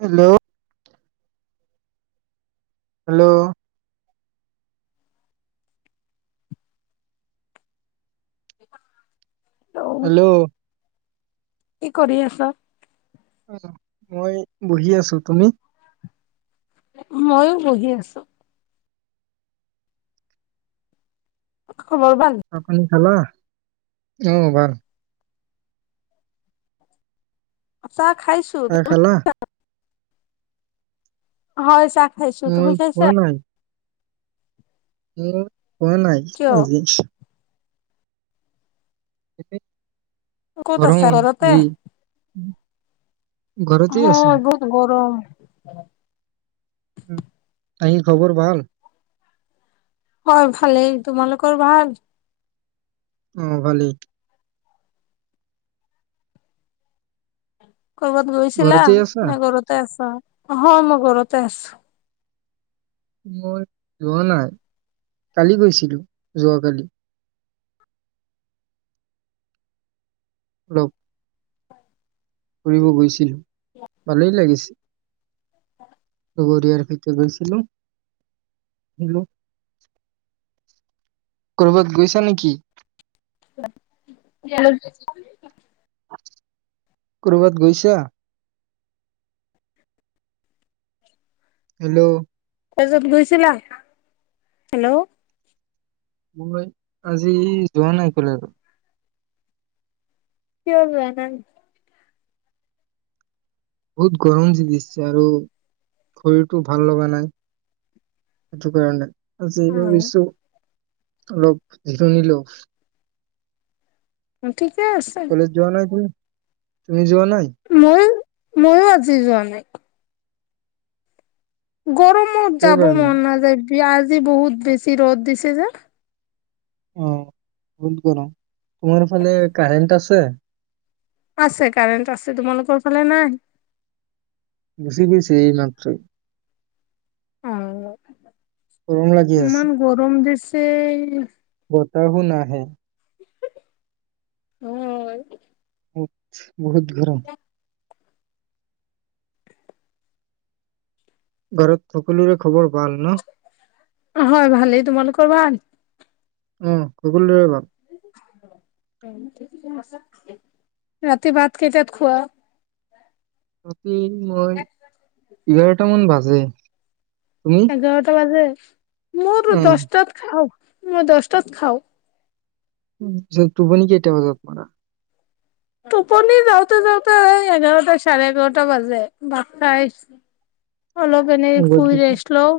Hello hello [unintelligible] hello কি কৰি আছ মই বহি আছো। তুমি? মইও বহি আছো। খবৰ ভাল? চাহ পানী খালা? অ' ভাল। চাহ খাইছো। চাহ তুমি খালা [unintelligible] হয় চা মই খোৱা নাই। উম। খোৱা নাই কিয়? আজি। সেই [inaudible] ক'ত গৰম আছা ঘৰতে? যি। ঘৰতে আছো অ', বহুত গৰম। [inaudible] [unintelligible] খবৰ ভাল? হয় ভালেই, তোমালোকৰ ভাল? অ', ভালেই। কৰ'বাত গৈছিলা ঘৰতে আছা নে, ঘৰতে আছা? হয়, মই ঘৰতে আছোঁ। মই যোৱা নাই। কালি গৈছিলোঁ। যোৱাকালি [unintelligible] ফুৰিব গৈছিলোঁ। ভালেই লাগিছে। লগৰীয়াৰ সৈতে গৈছিলোঁ। হেল্ল' কৰবাত গৈছা নেকি? [inaudible] কৰোবাত গৈছা? হেল্ল' তাৰপিছত গৈছিলা? হেল্ল' মই আজি যোৱা নাই কলৈকো। কিয় যোৱা নাই? বহুত গৰম দি দিছে, আৰু শৰীৰটো ভাল লগা নাই। সেইটো কাৰণে। অ' [unintelligible] [unintelligible] লোভ ধিৰণী লোভ। ঠিকে আছে। কলেজ যোৱা নাই তুমি? তুমি যোৱা নাই? মই ময়ো আজি যোৱা নাই। গৰম। মোৰ কিয় যাব কাৰণে মন নাযায়। ইআজি বহুত বেছি ৰ'দ দিছে যে। অ', বহুত গৰম। তোমাৰ ফালে কাৰেণ্ট আছে? আছে, কাৰেণ্ট আছে। তোমালোকৰ ফালে নাই? গুচি গৈছে এইমাত্ৰ। অ' গৰম লাগি আছে ইমান গৰম দিছে। তে বতাহো নাহে। হয়। বহুত বহুত গৰম। ঘৰত সকলোৰে খবৰ। ভাল ন হয় ভালেই। তোমালোকৰ? প্ৰবান উ'ম দৰে ভাব। [inaudible] ৰাতি ভাত কেইটয়াত খোৱা? অ'। দিন মই এঘাৰটা মান বাজে। তুমি এঘাৰটা বাজে। [unintelligible] মোয়োতো অ দশটাত খাওঁ। মই দশটাত খাওঁ। টোপনি কেইটা বাজাত মাৰা? টোপনি যাওঁতে যাওঁতে এঘাৰটা, চাৰে-এঘাৰটা বাজে। ভাত খা অলপ এনেই শুই গধূলি। ৰেষ্ট লওঁ,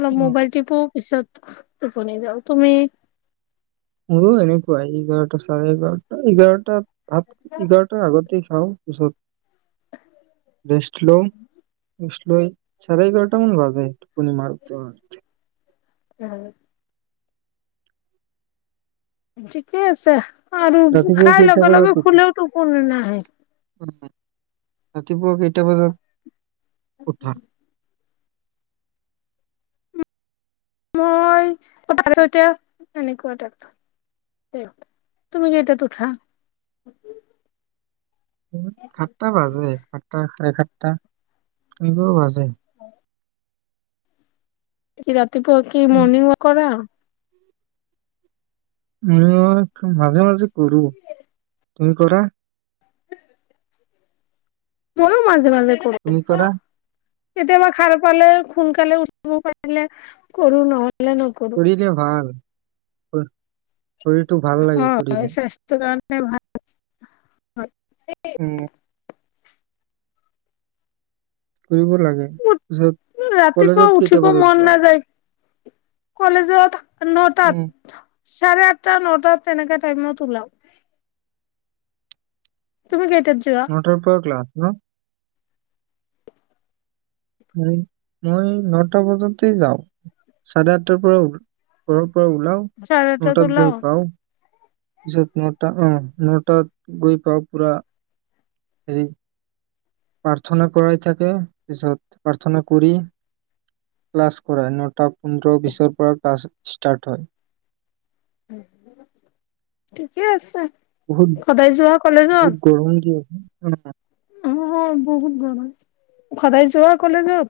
অলপ অ, মোবাইল টিপো। পিছত টোপনি যাওঁ। তুমি? অ', এনেকুৱাই এঘাৰটা, চাৰে এঘাৰটা এঘাৰটা ভাত এঘাৰটা আগতে খাওঁ। পিছত ৰেষ্ট ল'ও। লৈ চাৰে এঘাৰটা মান বাজে, টোপনি মাৰতে-মাৰতে। উম'। ঠিকেই আছে। আৰু ৰাতিপুৱা খাই কেইটা লগে বজাত লগে উঠা? শুলেও টোপনি নাহে। ৰাতিপুৱা কেইটা বাজাত উঠা? মই [unintelligible] এনেকুৱা [unintelligible] তুমি কেইটাত উঠা? সাতটা বাজে। সাতটা চাৰে সাত টা। এনেকুৱা বাজে। অহ'। [unintelligible] তে পুৱা কি উম, মৰ্ণিং ৱাক কৰা? মই মাজে মাজে কৰো। তুমি কৰা? ময়ো মাজ মাজে কৰো। তুমি কৰা কেতিয়াবা সাৰ পালে, সোনকালে উঠিব পাৰিলে, কৰো নহ শৰিলে ভাল হয়। শৰীৰটো ভাল লাগে হয় কৰিলে। স্বাস্থ্যৰ কাৰণে ভাল। হয়। উম। ফুৰিব লাগে পিছত ৰাতিপুৱা কলেজত উঠিব কেইটা বজাত মন যোৱা? নাযায় কলেজত। নটাত। উম, চাৰে আঠটা নটাত তেনেকা টাইমত ওলাও। তুমি কেই। নটাৰ পৰা ক্লাছ ন? মই নটা বজাতে যাওঁ চাৰে আঠটাৰ পৰা। ওলাও চাৰে আঠটাত নটাত গৈ ওলাও পাও। পিছত নটা অঁহ নটাত গৈ পাওঁ পুৰা হেৰি। প্ৰাৰ্থনা কৰাই থাকে পিছত প্ৰাৰ্থনা কৰি ক্লাছ কৰাই নটাত। পন্ধৰো বিচৰ পিছৰ পৰা ক্লাছ। ষ্টাৰ্ট হয়। ঠিকে আছে। বহুত সদায় যোৱা কলেজত বহুত গৰম দি আছে। অ বহুত গাম আছে সদায় যোৱা কলেজত?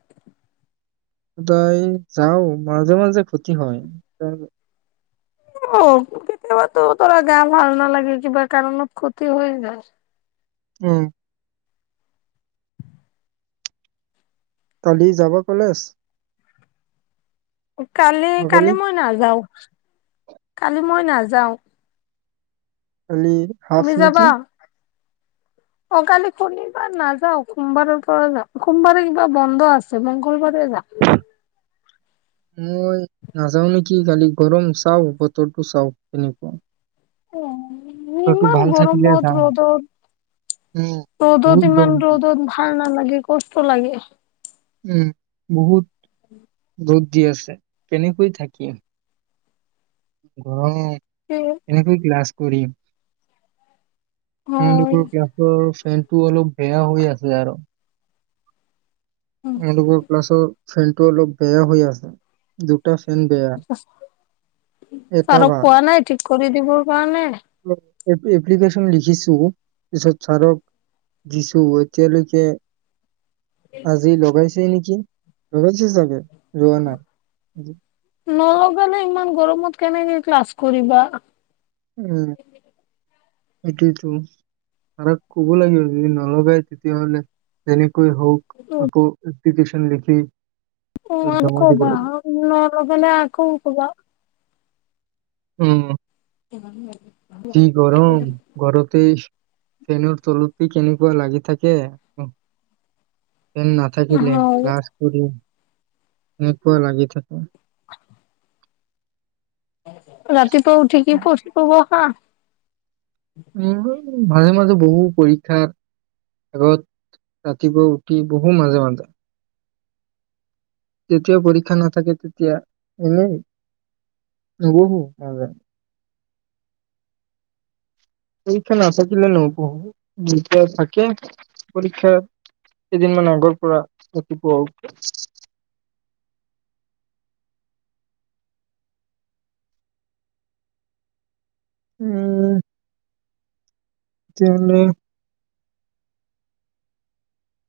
সদায় যাও মাজে মাজে ক্ষতি হয় ত। অ কেতিয়াবাতো তোৰা গা ভাল নালাগে কিবা কাৰণত ক্ষতি হৈ যায়। উম। কালি যাবা কলেজ? কালি, কালি অহাকালি? মই নাযাওঁ। কালি মই নাযাওঁ। অঁ হাফ তুমি নেকি? যাবা? অ কালি শনিবাৰ নাযাও সোমবাৰৰ পৰা যাম সোমবাৰে কিবা বন্ধ আছে মংগলবাৰে যাম। মই নাযাও নেকি কালি গৰম চাও বতৰটো চাও কেনেকুৱা। বতৰটো ইমান ভাল থাকিলে গৰমত যাম। ৰ'দত, উম। বহুত ৰ'দত ইমান গৰম। ৰ'দত ভাল নালাগে। কষ্ট লাগে। উম, বহুত ৰদ দি আছে কেনেকৈ থাকিম। গৰম। এনে ক্লাছ। কৰিম। হয়, এওঁলোকৰ ক্লাছৰ। ফেনটো অলপ বেয়া হৈ আছে আৰু। এওঁলোকৰ ক্লাছৰ ফেন টো অলপ বেয়া হৈ আছে। ফেন বেয়া এটা ছাৰক কোৱা নাই ঠিক। কৰি দিবৰ কাৰণে উ এতিয়া এপ্লিকেশন লিখিছো। পিছত ছাৰক দিছো এতিয়ালৈকে আজি লগাইছে নেকি? গৈছে চাগে ৰোৱা নাই। নলগালে ইমান গৰমত কেনেকে ক্লাছ কৰিবা? উম। সেইটোইটো। ছাৰক ক'ব লাগিব যদি নলগাই তেতিয়াহ'লে, এৰি কৈ হওক, আকৌ এপ্লিকেশন লিখি য'ত উম জমা দিব ক'বা। লাগে। নলগালে আকৌ ক'বা। উম। কিমান লে কি গৰম! ঘৰতে ফেনৰ তলতে কেনেকুৱা লাগি থাকে। আ ফেন নাথাকিলে নাহা ক্লাছ কৰি এনেকুৱা লাগি থাকে। [inaudible] [unintelligible] ৰাতিপুৱা উঠি কি পঢ়িব বহা? উম। মাজে মাজ বহো পৰীক্ষা আগত ৰাতিপুৱা উঠি। বহো মাজে মাজে। যেতিয়া পৰীক্ষা নাথাকে তেতিয়া। এনেই নবহো মাজত। পৰীক্ষা নাথাকিলে নপঢ়ো। যেতিয়া থাকে পৰীক্ষাৰ কেইদিনমান আগৰ পৰা ৰাতিপুৱা উঠো। উম। তেতিয়াহলে